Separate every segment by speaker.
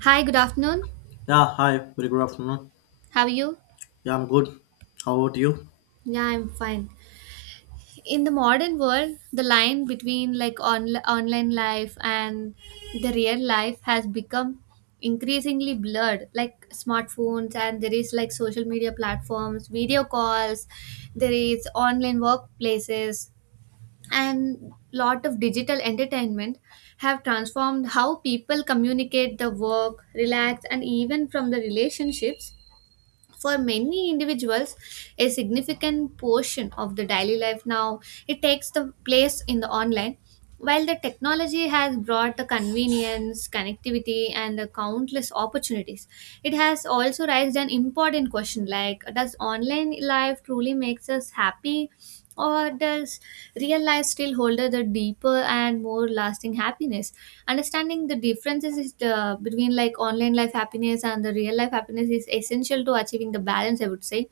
Speaker 1: Hi, good afternoon.
Speaker 2: Yeah, hi, very good afternoon.
Speaker 1: How are you?
Speaker 2: Yeah, I'm good. How about you?
Speaker 1: Yeah, I'm fine. In the modern world, the line between like online life and the real life has become increasingly blurred. Like smartphones and there is like social media platforms, video calls, there is online workplaces and lot of digital entertainment have transformed how people communicate the work, relax and even from the relationships for many individuals a significant portion of the daily life now it takes the place in the online while the technology has brought the convenience connectivity and the countless opportunities. It has also raised an important question like does online life truly makes us happy or does real life still hold the deeper and more lasting happiness? Understanding the differences is between like online life happiness and the real life happiness is essential to achieving the balance, I would say.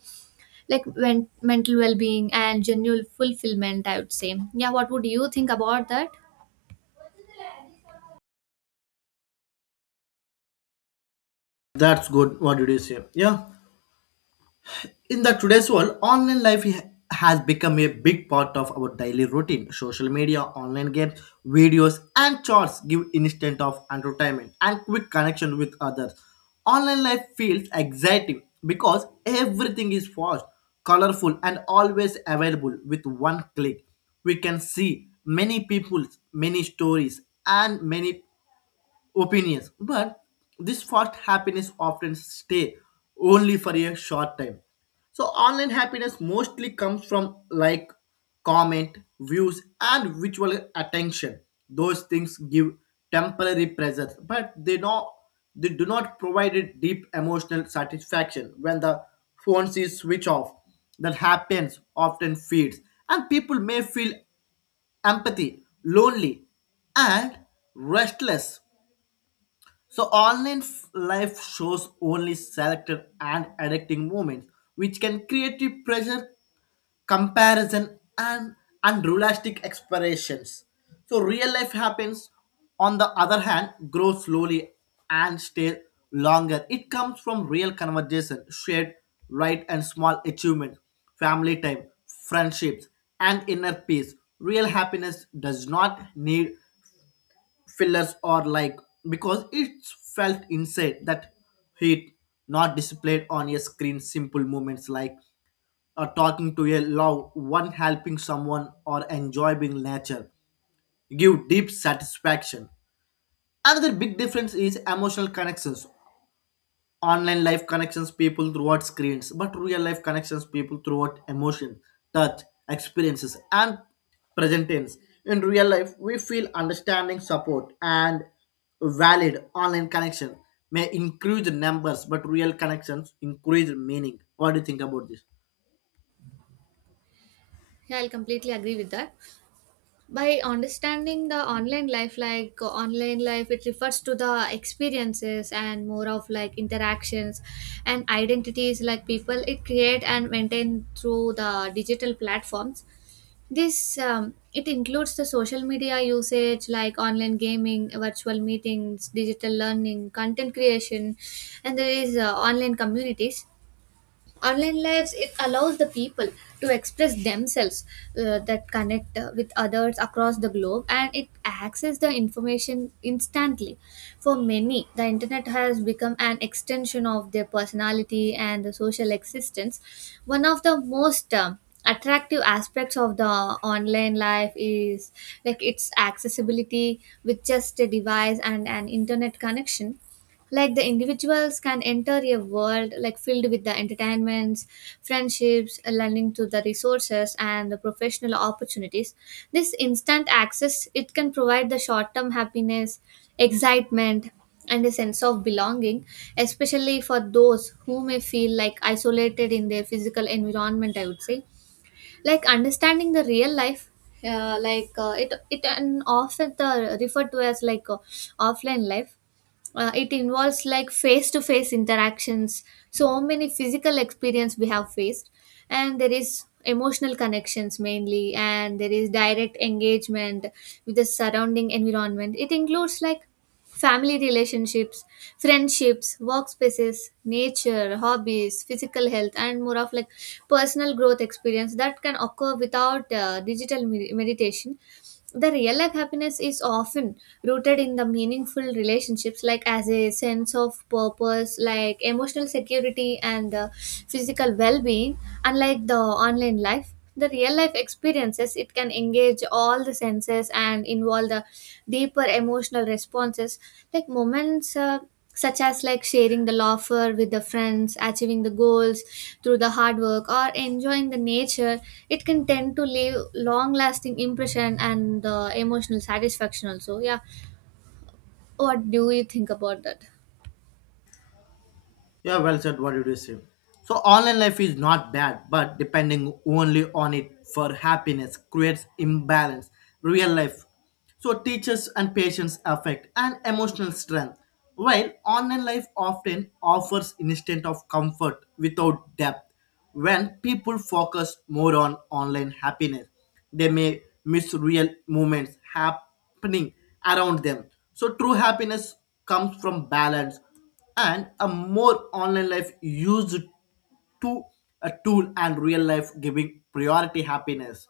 Speaker 1: Like when, mental well being and genuine fulfillment, I would say. Yeah, what would you think about that?
Speaker 2: That's good. What did you say? Yeah. In the today's world, online life has become a big part of our daily routine. Social media, online games, videos, and charts give instant of entertainment and quick connection with others. Online life feels exciting because everything is fast, colorful, and always available with one click. We can see many people, many stories, and many opinions, but this fast happiness often stay only for a short time. So online happiness mostly comes from comment views and visual attention. Those things give temporary pleasure, but they not they do not provide a deep emotional satisfaction. When the phone is switch off, that happens often feeds, and people may feel empathy, lonely, and restless. So online life shows only selected and addicting moments, which can create a pressure, comparison, and unrealistic expectations. So real life happens, on the other hand, grows slowly and stays longer. It comes from real conversation, shared right and small achievements, family time, friendships, and inner peace. Real happiness does not need fillers or like, because it's felt inside, that heat not displayed on a screen. Simple moments like talking to a loved one, helping someone, or enjoying nature give deep satisfaction. Another big difference is emotional connections. Online life connections people throughout screens, but real life connections people throughout emotion, touch, experiences, and present tense. In real life we feel understanding, support, and valid. Online connection may increase numbers, but real connections increase meaning. What do you think about this?
Speaker 1: Yeah, I'll completely agree with that. By understanding the online life, like online life, it refers to the experiences and more of like interactions and identities like people it create and maintain through the digital platforms. This it includes the social media usage like online gaming, virtual meetings, digital learning, content creation, and there is online communities. Online lives it allows the people to express themselves, that connect with others across the globe, and it access the information instantly. For many, the internet has become an extension of their personality and the social existence. One of the most attractive aspects of the online life is like its accessibility. With just a device and an internet connection, like the individuals can enter a world like filled with the entertainments, friendships, learning to the resources, and the professional opportunities. This instant access it can provide the short term happiness, excitement, and a sense of belonging, especially for those who may feel like isolated in their physical environment, I would say. Like understanding the real life, like it it and often the referred to as like offline life. It involves like face to face interactions, so many physical experience we have faced, and there is emotional connections mainly, and there is direct engagement with the surrounding environment. It includes like family relationships, friendships, workspaces, nature, hobbies, physical health, and more of like personal growth experience that can occur without digital meditation. The real life happiness is often rooted in the meaningful relationships, like as a sense of purpose, like emotional security, and physical well-being. Unlike the online life, the real life experiences it can engage all the senses and involve the deeper emotional responses, like moments such as like sharing the laughter with the friends, achieving the goals through the hard work, or enjoying the nature. It can tend to leave long lasting impression and the emotional satisfaction also. Yeah, what do you think about that?
Speaker 2: Yeah, well said. What did you say? So online life is not bad, but depending only on it for happiness creates imbalance. Real life. So teachers and patients affect and emotional strength. While online life often offers instant of comfort without depth. When people focus more on online happiness, they may miss real moments happening around them. So true happiness comes from balance, and a more online life used to a tool and real life giving priority happiness,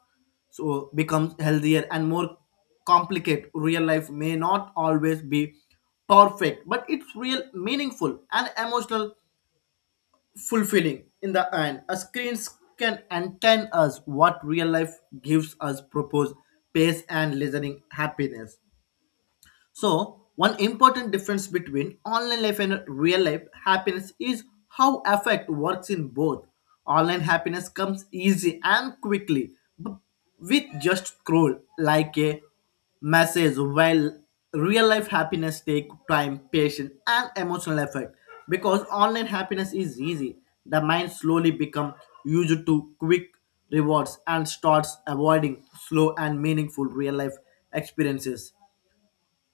Speaker 2: so becomes healthier and more complicated. Real life may not always be perfect, but it's real, meaningful, and emotional fulfilling. In the end, a screens can entertain us, what real life gives us purpose, pace, and listening happiness. So, one important difference between online life and real life happiness is how affect works in both. Online happiness comes easy and quickly b- with just scroll like a message, while real life happiness take time, patience, and emotional effort. Because online happiness is easy, the mind slowly become used to quick rewards and starts avoiding slow and meaningful real life experiences.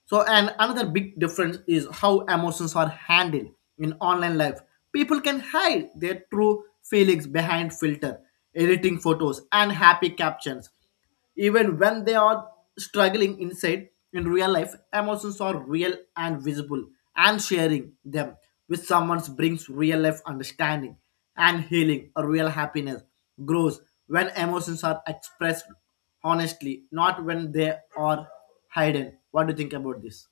Speaker 2: So, and another big difference is how emotions are handled in online life. People can hide their true feelings behind filter, editing photos, and happy captions. Even when they are struggling inside in real life, emotions are real and visible, and sharing them with someone brings real life understanding and healing. A real happiness grows when emotions are expressed honestly, not when they are Hayden. What do you think about this?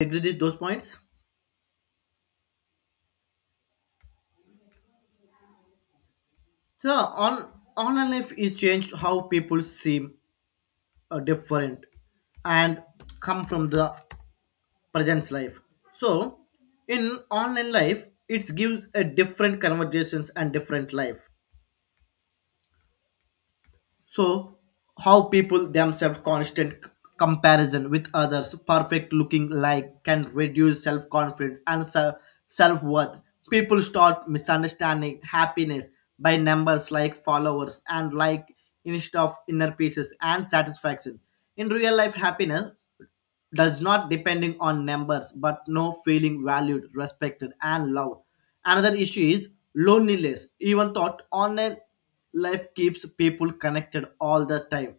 Speaker 2: Agree with those points? So on online life is changed how people seem different and come from the present life. So in online life, it gives a different conversations and different life. So, how people themselves constant comparison with others, perfect looking like, can reduce self confidence and self worth. People start misunderstanding happiness by numbers like followers and like, instead of inner pieces and satisfaction. In real life, happiness does not depending on numbers, but no feeling valued, respected, and loved. Another issue is loneliness. Even thought online life keeps people connected all the time,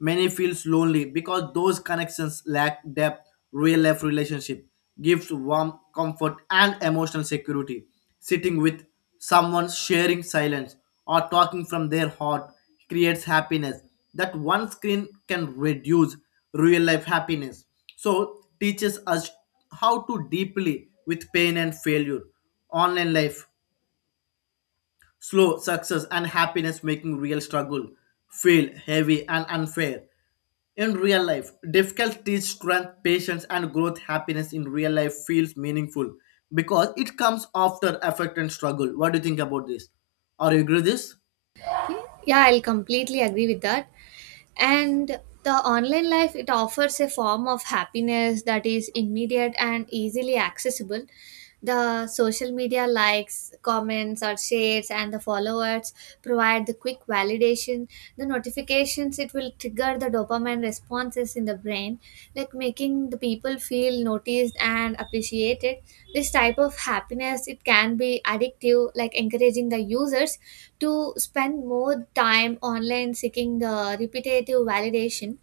Speaker 2: many feels lonely because those connections lack depth. Real life relationship gives warm comfort and emotional security. Sitting with someone, sharing silence, or talking from their heart creates happiness that one screen can reduce. Real life happiness so teaches us how to deeply with pain and failure. Online life slow success and happiness, making real struggle feel heavy and unfair. In real life, difficult teach strength, patience, and growth. Happiness in real life feels meaningful because it comes after effort and struggle. What do you think about this? Are you agree with this?
Speaker 1: Yeah, I'll completely agree with that. And the online life it offers a form of happiness that is immediate and easily accessible. The social media likes, comments or shares, and the followers provide the quick validation. The notifications it will trigger the dopamine responses in the brain, like making the people feel noticed and appreciated. This type of happiness it can be addictive, like encouraging the users to spend more time online seeking the repetitive validation.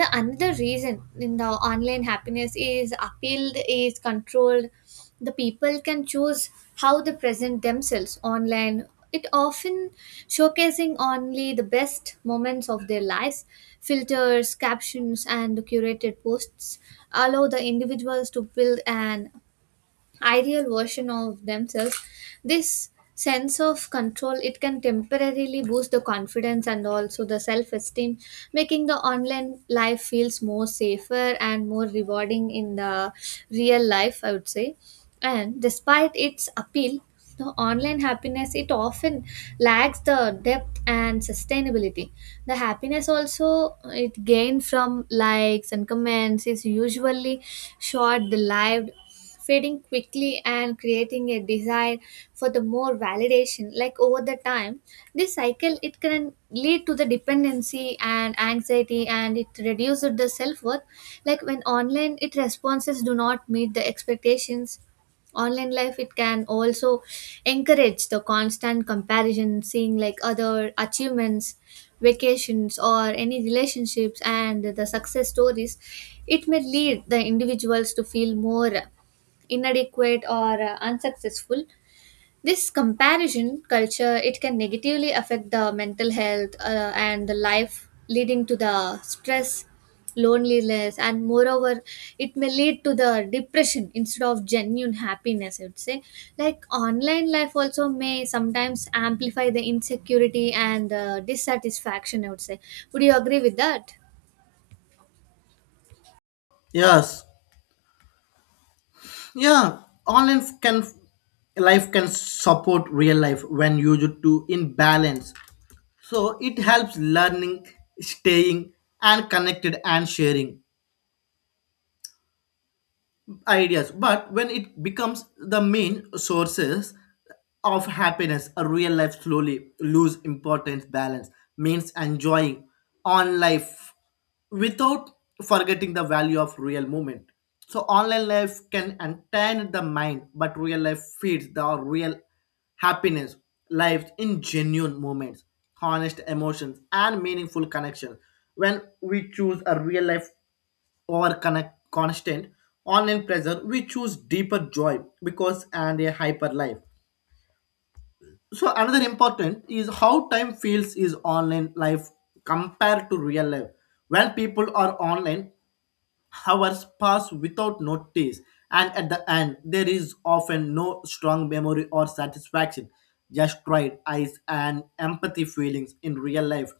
Speaker 1: The another reason in the online happiness is appealed is controlled. The people can choose how they present themselves online. It often showcasing only the best moments of their lives. Filters, captions, and curated posts allow the individuals to build an ideal version of themselves. This sense of control it can temporarily boost the confidence and also the self esteem, making the online life feels more safer and more rewarding in the real life, I would say. And despite its appeal, the online happiness it often lacks the depth and sustainability. The happiness also it gained from likes and comments is usually short lived, fading quickly and creating a desire for the more validation like over the time. This cycle it can lead to the dependency and anxiety, and it reduces the self-worth, like when online it responses do not meet the expectations. Online life it can also encourage the constant comparison, seeing like other achievements, vacations, or any relationships and the success stories. It may lead the individuals to feel more inadequate or unsuccessful. This comparison culture it can negatively affect the mental health and the life, leading to the stress, loneliness, and moreover it may lead to the depression instead of genuine happiness, I would say. Like online life also may sometimes amplify the insecurity and dissatisfaction, I would say. Would you agree with that?
Speaker 2: Yes. Yeah, online can life can support real life when used to in balance. So it helps learning, staying and connected and sharing ideas, but when it becomes the main sources of happiness, a real life slowly lose importance. Balance means enjoying on life without forgetting the value of real moment. So online life can entertain the mind, but real life feeds the real. Happiness lives in genuine moments, honest emotions, and meaningful connections. When we choose a real life or connect constant online pressure, we choose deeper joy because and a hyper life. So another important is how time feels is online life compared to real life. When people are online, hours pass without notice, and at the end, there is often no strong memory or satisfaction, just pride, eyes, and empathy feelings in real life.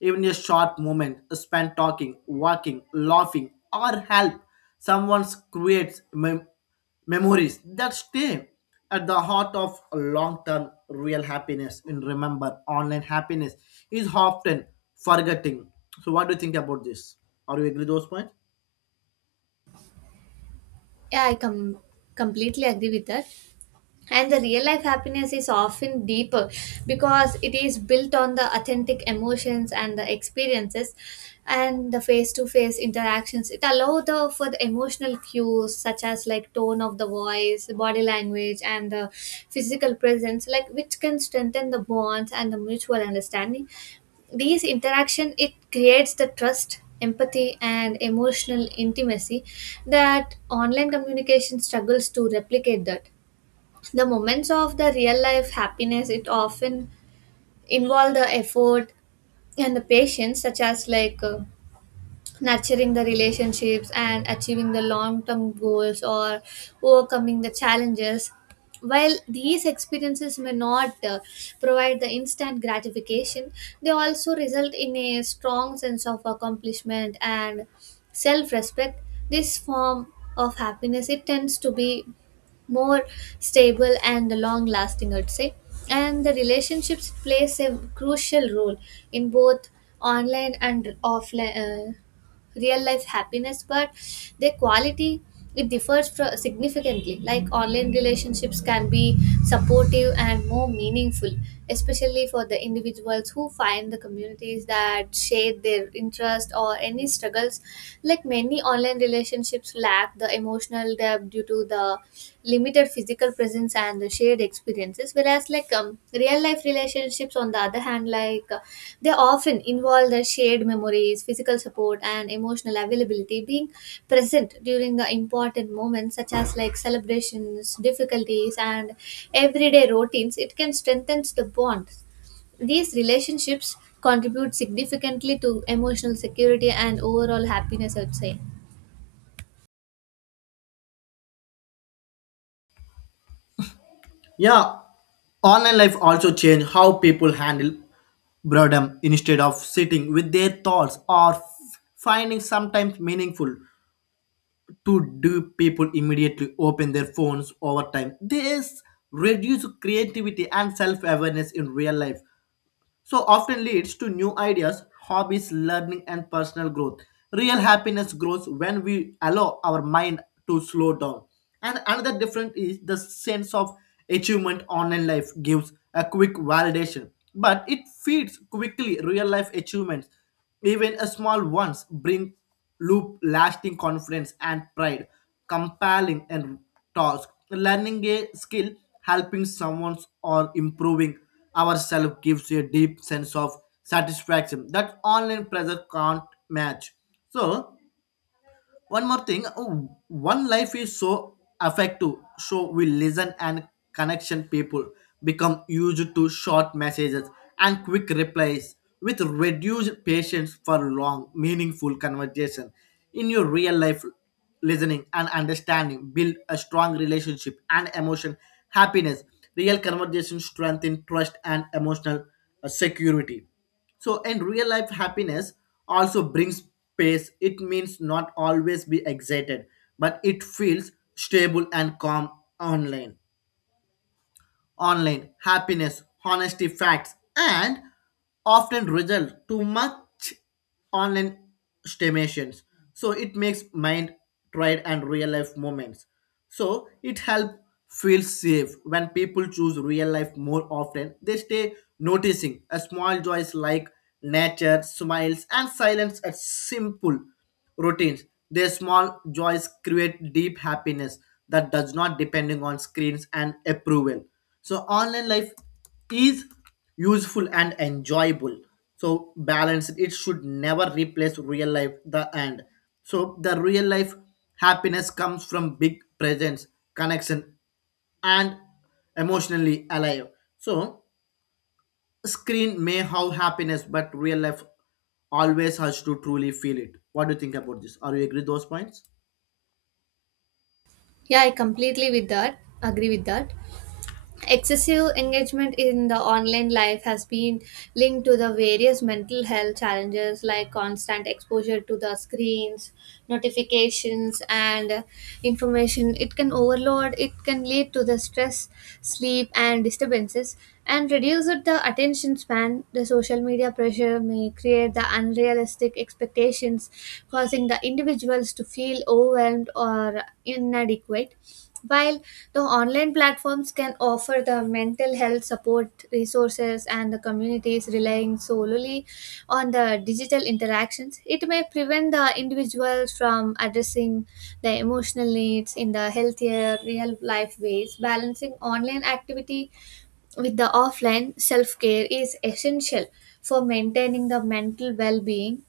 Speaker 2: Even a short moment spent talking, walking, laughing, or help someone creates memories that stay at the heart of long-term real happiness. And remember, online happiness is often forgetting. So, what do you think about this? Are you agree with those points?
Speaker 1: yeah i com- completely agree with that. And the real life happiness is often deeper because it is built on the authentic emotions and the experiences and the face to face interactions. It allows for the emotional cues such as like tone of the voice, body language, and the physical presence, like which can strengthen the bonds and the mutual understanding. These interaction it creates the trust, empathy, and emotional intimacy that online communication struggles to replicate. That the moments of the real life happiness it often involve the effort and the patience, such as like nurturing the relationships and achieving the long term goals or overcoming the challenges. While these experiences may not provide the instant gratification, they also result in a strong sense of accomplishment and self respect. This form of happiness it tends to be more stable and long lasting, I'd say. And the relationships plays a crucial role in both online and offline, real life happiness, but their quality it differs significantly. Like online relationships can be supportive and more meaningful, especially for the individuals who find the communities that share their interest or any struggles. Like many online relationships lack the emotional depth due to the limited physical presence and the shared experiences, whereas like real life relationships on the other hand, like they often involve the shared memories, physical support, and emotional availability. Being present during the important moments such as like celebrations, difficulties, and everyday routines it can strengthen the bonds. These relationships contribute significantly to emotional security and overall happiness, I would say.
Speaker 2: Yeah, online life also changed how people handle boredom, instead of sitting with their thoughts or finding sometimes meaningful to do. People immediately open their phones over time. This reduces creativity and self-awareness. In real life so often leads to new ideas, hobbies, learning, and personal growth. Real happiness grows when we allow our mind to slow down. And another difference is the sense of achievement. Online life gives a quick validation, but it feeds quickly. Real life achievements, even a small ones, bring loop lasting confidence and pride. Compelling and task, learning a skill, helping someone, or improving ourselves gives you a deep sense of satisfaction that online pressure can't match. So one more thing, oh, one life is so effective, so we listen and connection. People become used to short messages and quick replies, with reduced patience for long meaningful conversation. In your real life, listening and understanding build a strong relationship and emotion happiness. Real conversation strengthen trust and emotional security. So, in real life happiness also brings pace. It means not always be excited, but it feels stable and calm. Online online happiness honesty facts and often result to much online stimulations. So it makes mind tried and real life moments. So it help feel safe. When people choose real life more often, they stay noticing a small joys like nature, smiles, and silence at simple routines. Their small joys create deep happiness that does not depending on screens and approval. So online life is useful and enjoyable, so balance it. It should never replace real life the end. So the real life happiness comes from big presence, connection, and emotionally alive. So screen may have happiness, but real life always has to truly feel it. What do you think about this? Are you agree those points?
Speaker 1: Yeah, I completely with that agree with that. Excessive engagement in the online life has been linked to the various mental health challenges, like constant exposure to the screens, notifications, and information. It can overload, it can lead to the stress, sleep, and disturbances, and reduce the attention span. The social media pressure may create the unrealistic expectations, causing the individuals to feel overwhelmed or inadequate. While the online platforms can offer the mental health support resources and the communities, relying solely on the digital interactions, it may prevent the individuals from addressing the emotional needs in the healthier real life ways. Balancing online activity with the offline self care is essential for maintaining the mental well being.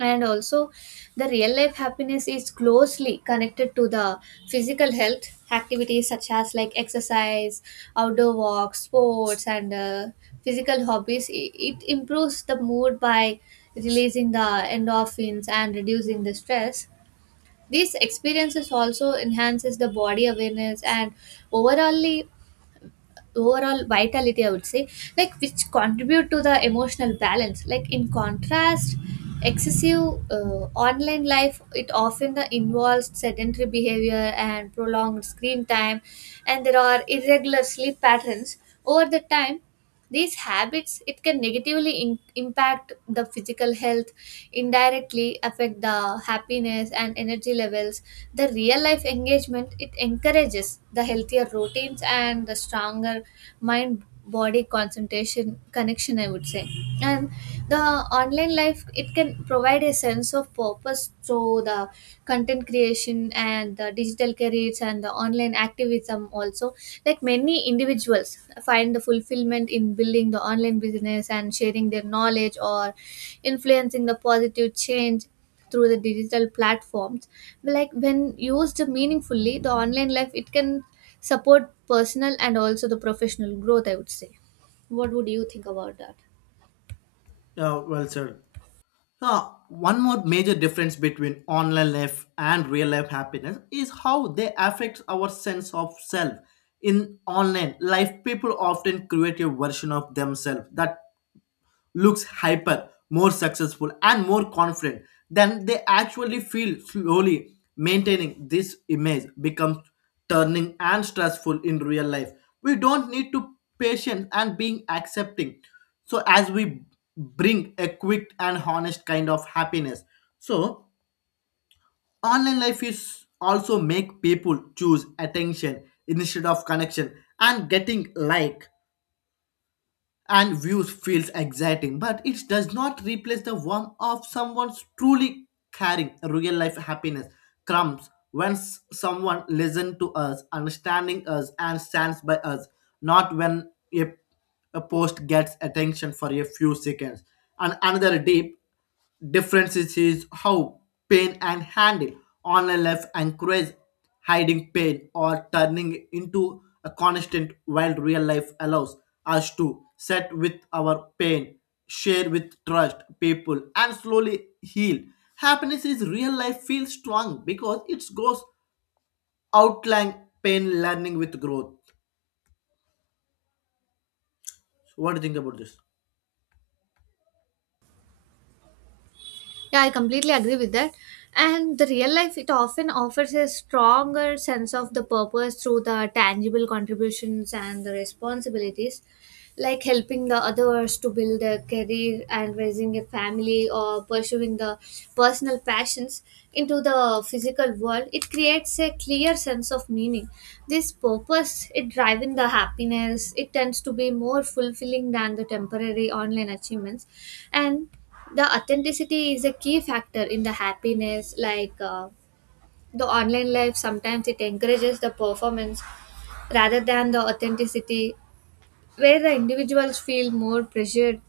Speaker 1: And also the real life happiness is closely connected to the physical health. Activities such as like exercise, outdoor walks, sports, and physical hobbies, it improves the mood by releasing the endorphins and reducing the stress. These experiences also enhances the body awareness and overallly overall vitality, I would say, like which contribute to the emotional balance. Like in contrast, excessive online life it often involves sedentary behavior and prolonged screen time, and there are irregular sleep patterns. Over the time, these habits it can negatively impact the physical health, indirectly affect the happiness and energy levels. The real life engagement it encourages the healthier routines and the stronger mind body concentration connection, I would say. And the online life it can provide a sense of purpose through the content creation, education, and the digital careers and the online activism also. Like many individuals find the fulfillment in building the online business and sharing their knowledge or influencing the positive change through the digital platforms. Like when used meaningfully, the online life it can support personal and also the professional growth, I would say. What would you think about that?
Speaker 2: Yeah, well sir. One more major difference between online life and real life happiness is how they affect our sense of self. In online life, people often create a version of themselves that looks hyper, more successful, and more confident than they actually feel slowly. Maintaining this image becomes turning and stressful. In real life, we don't need to patient and being accepting. So as we bring a quick and honest kind of happiness. So online life is also make people choose attention instead of connection, and getting like and views feels exciting, but it does not replace the warmth of someone's truly caring. Real life happiness comes when someone listens to us, understanding us, and stands by us, not when a post gets attention for a few seconds. And another deep differences is how pain and handle online life encourage hiding pain or turning it into a constant, while real life allows us to set with our pain, share with trust people and slowly heal. Happiness is real life feels strong because it goes outlying pain learning with growth. So what do you think about this?
Speaker 1: Yeah, I completely agree with that. And the real life, it often offers a stronger sense of the purpose through the tangible contributions and the responsibilities, like helping the others to build a career and raising a family or pursuing the personal passions into the physical world. It creates a clear sense of meaning. This purpose, it driving the happiness, it tends to be more fulfilling than the temporary online achievements. And the authenticity is a key factor in the happiness, like the online life sometimes it encourages the performance rather than the authenticity, where the individuals feel more pressured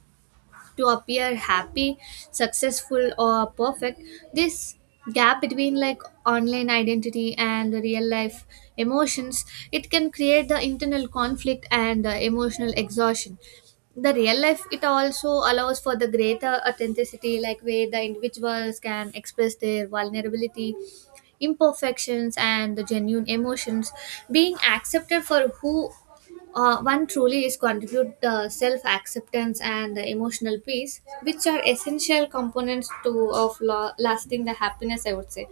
Speaker 1: to appear happy, successful, or perfect. This gap between like online identity and the real life emotions it can create the internal conflict and emotional exhaustion. The real life it also allows for the greater authenticity like where the individuals can express their vulnerability, imperfections, and the genuine emotions being accepted for who one truly is, contribute self acceptance and the emotional peace, which are essential components to of lasting the happiness, I would say.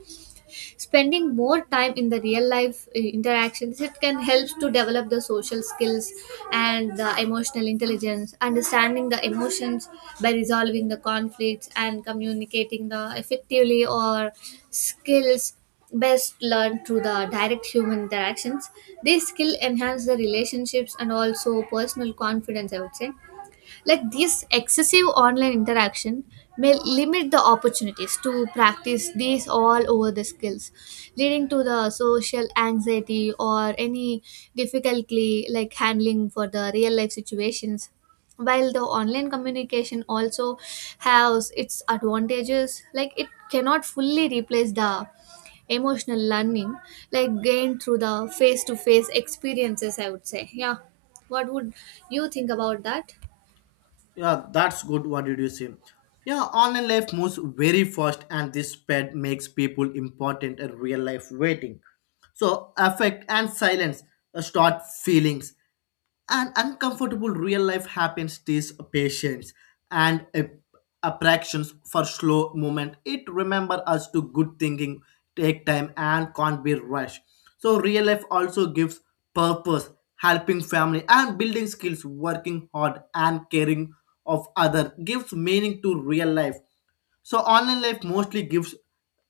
Speaker 1: Spending more time in the real life interactions it can help to develop the social skills and the emotional intelligence, understanding the emotions by resolving the conflicts and communicating the effectively, or skills best learned through the direct human interactions. These skill enhance the relationships and also personal confidence, I would say. Like this excessive online interaction may limit the opportunities to practice these all over the skills, leading to the social anxiety or any difficulty like handling for the real life situations. While the online communication also has its advantages like it cannot fully replace the emotional learning like gained through the face to face experiences, I would say. Yeah, what would you think about that?
Speaker 2: Yeah, that's good. What did you say? Yeah, online life moves very fast, and this pad makes people important in real life waiting. So, affect and silence start feelings. An uncomfortable real life happens this patience and attractions for slow movement. It remember us to good thinking, take time and can't be rushed. So real life also gives purpose, helping family and building skills, working hard and caring of other gives meaning to real life. So online life mostly gives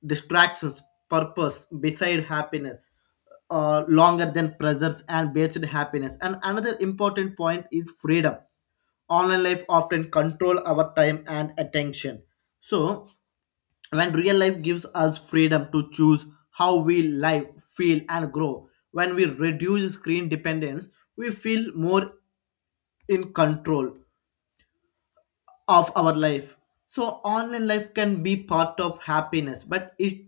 Speaker 2: distractions, purpose beside happiness, longer than pressures and based happiness. And another important point is freedom. Online life often control our time and attention. So when real life gives us freedom to choose how we live, feel, and grow, when we reduce screen dependence, we feel more in control of our life. So online life can be part of happiness, but it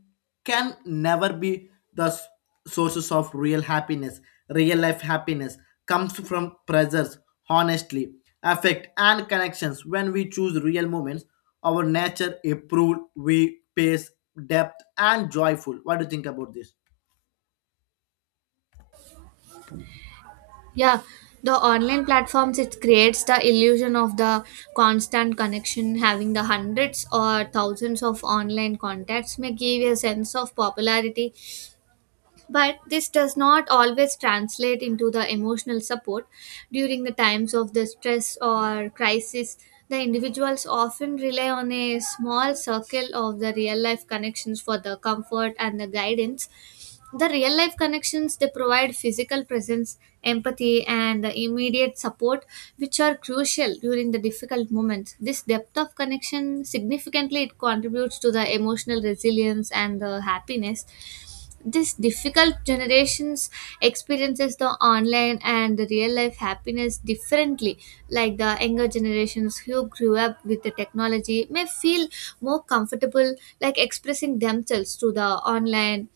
Speaker 2: can never be the sources of real happiness. Real life happiness comes from presence, honestly, affect and connections. When we choose real moments, our nature improve, we pace depth and joyful. What do you think about this?
Speaker 1: Yeah, the online platforms it creates the illusion of the constant connection. Having the hundreds or thousands of online contacts may give a sense of popularity, but this does not always translate into the emotional support. During the times of the stress or crisis, the individuals often rely on a small circle of the real life connections for the comfort and the guidance. The real life connections they provide physical presence, empathy, and the immediate support, which are crucial during the difficult moments. This depth of connection significantly it contributes to the emotional resilience and the happiness. This difficult generations experiences the online and the real life happiness differently. Like the younger generations who grew up with the technology may feel more comfortable like expressing themselves through the online,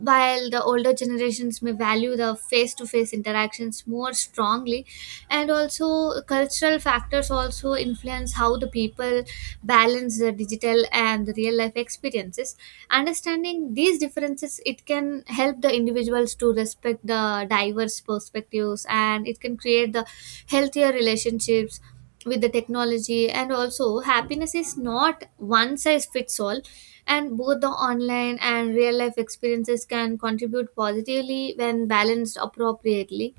Speaker 1: while the older generations may value the face to face interactions more strongly. And also cultural factors also influence how the people balance the digital and the real life experiences. Understanding these differences it can help the individuals to respect the diverse perspectives and it can create the healthier relationships with the technology. And also happiness is not one size fits all, and both the online and real life experiences can contribute positively when balanced appropriately.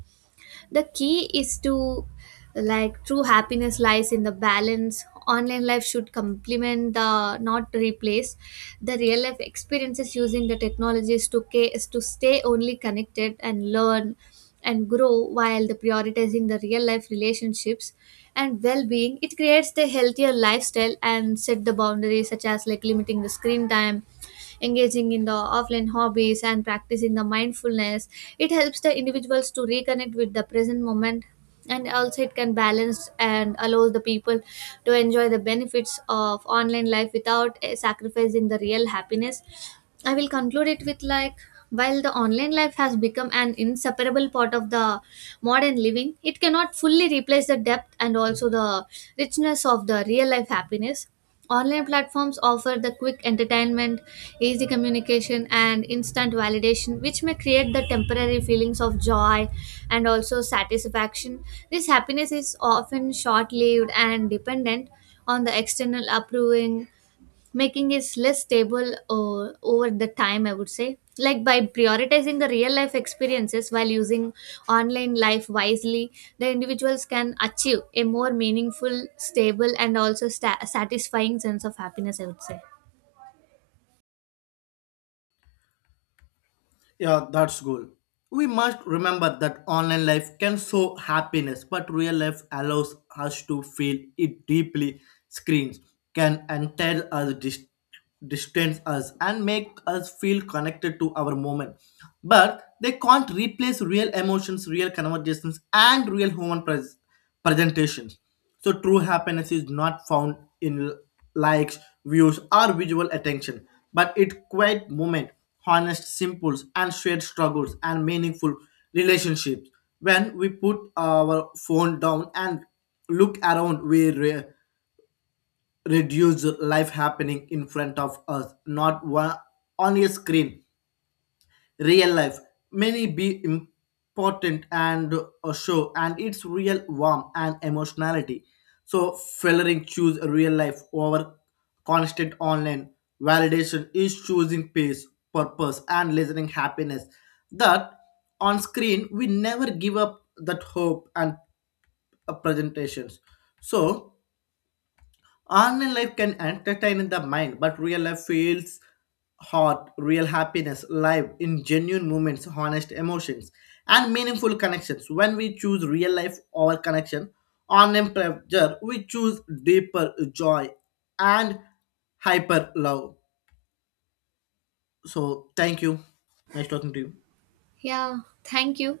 Speaker 1: The key is to, like, true happiness lies in the balance. Online life should complement the not replace the real life experiences, using the technologies to to stay only connected and learn and grow, while the prioritizing the real life relationships and well-being it creates the healthier lifestyle. And set the boundaries such as like limiting the screen time, engaging in the offline hobbies, and practicing the mindfulness it helps the individuals to reconnect with the present moment. And also it can balance and allows the people to enjoy the benefits of online life without sacrificing the real happiness. I will conclude it with like while the online life has become an inseparable part of the modern living, it cannot fully replace the depth and also the richness of the real life happiness. Online platforms offer the quick entertainment, easy communication, and instant validation, which may create the temporary feelings of joy and also satisfaction. This happiness is often short lived and dependent on the external approving, making is less stable over the time, I would say. Like by prioritizing the real life experiences while using online life wisely, the individuals can achieve a more meaningful, stable, and also satisfying sense of happiness, I would say.
Speaker 2: Yeah, that's good. We must remember that online life can show happiness, but real life allows us to feel it deeply. Screens can entail us, distance us, and make us feel connected to our moment. But they can't replace real emotions, real conversations, and real human presence presentation. So true happiness is not found in likes, views, or visual attention, but it quiet moment, honest, simples, and shared struggles and meaningful relationships. When we put our phone down and look around, we reduce life happening in front of us, not one on a screen. Real life many be important and a show and its real warmth and emotionality. So fellering choose real life over constant online validation is choosing peace, purpose, and listening happiness. That on screen we never give up that hope and presentations. So online life can entertain the mind, but real life feels heart. Real happiness, live in genuine moments, honest emotions, and meaningful connections. When we choose real life over connection, online pleasure, we choose deeper joy and hyper love. So, thank you. Nice talking to you.
Speaker 1: Yeah, thank you.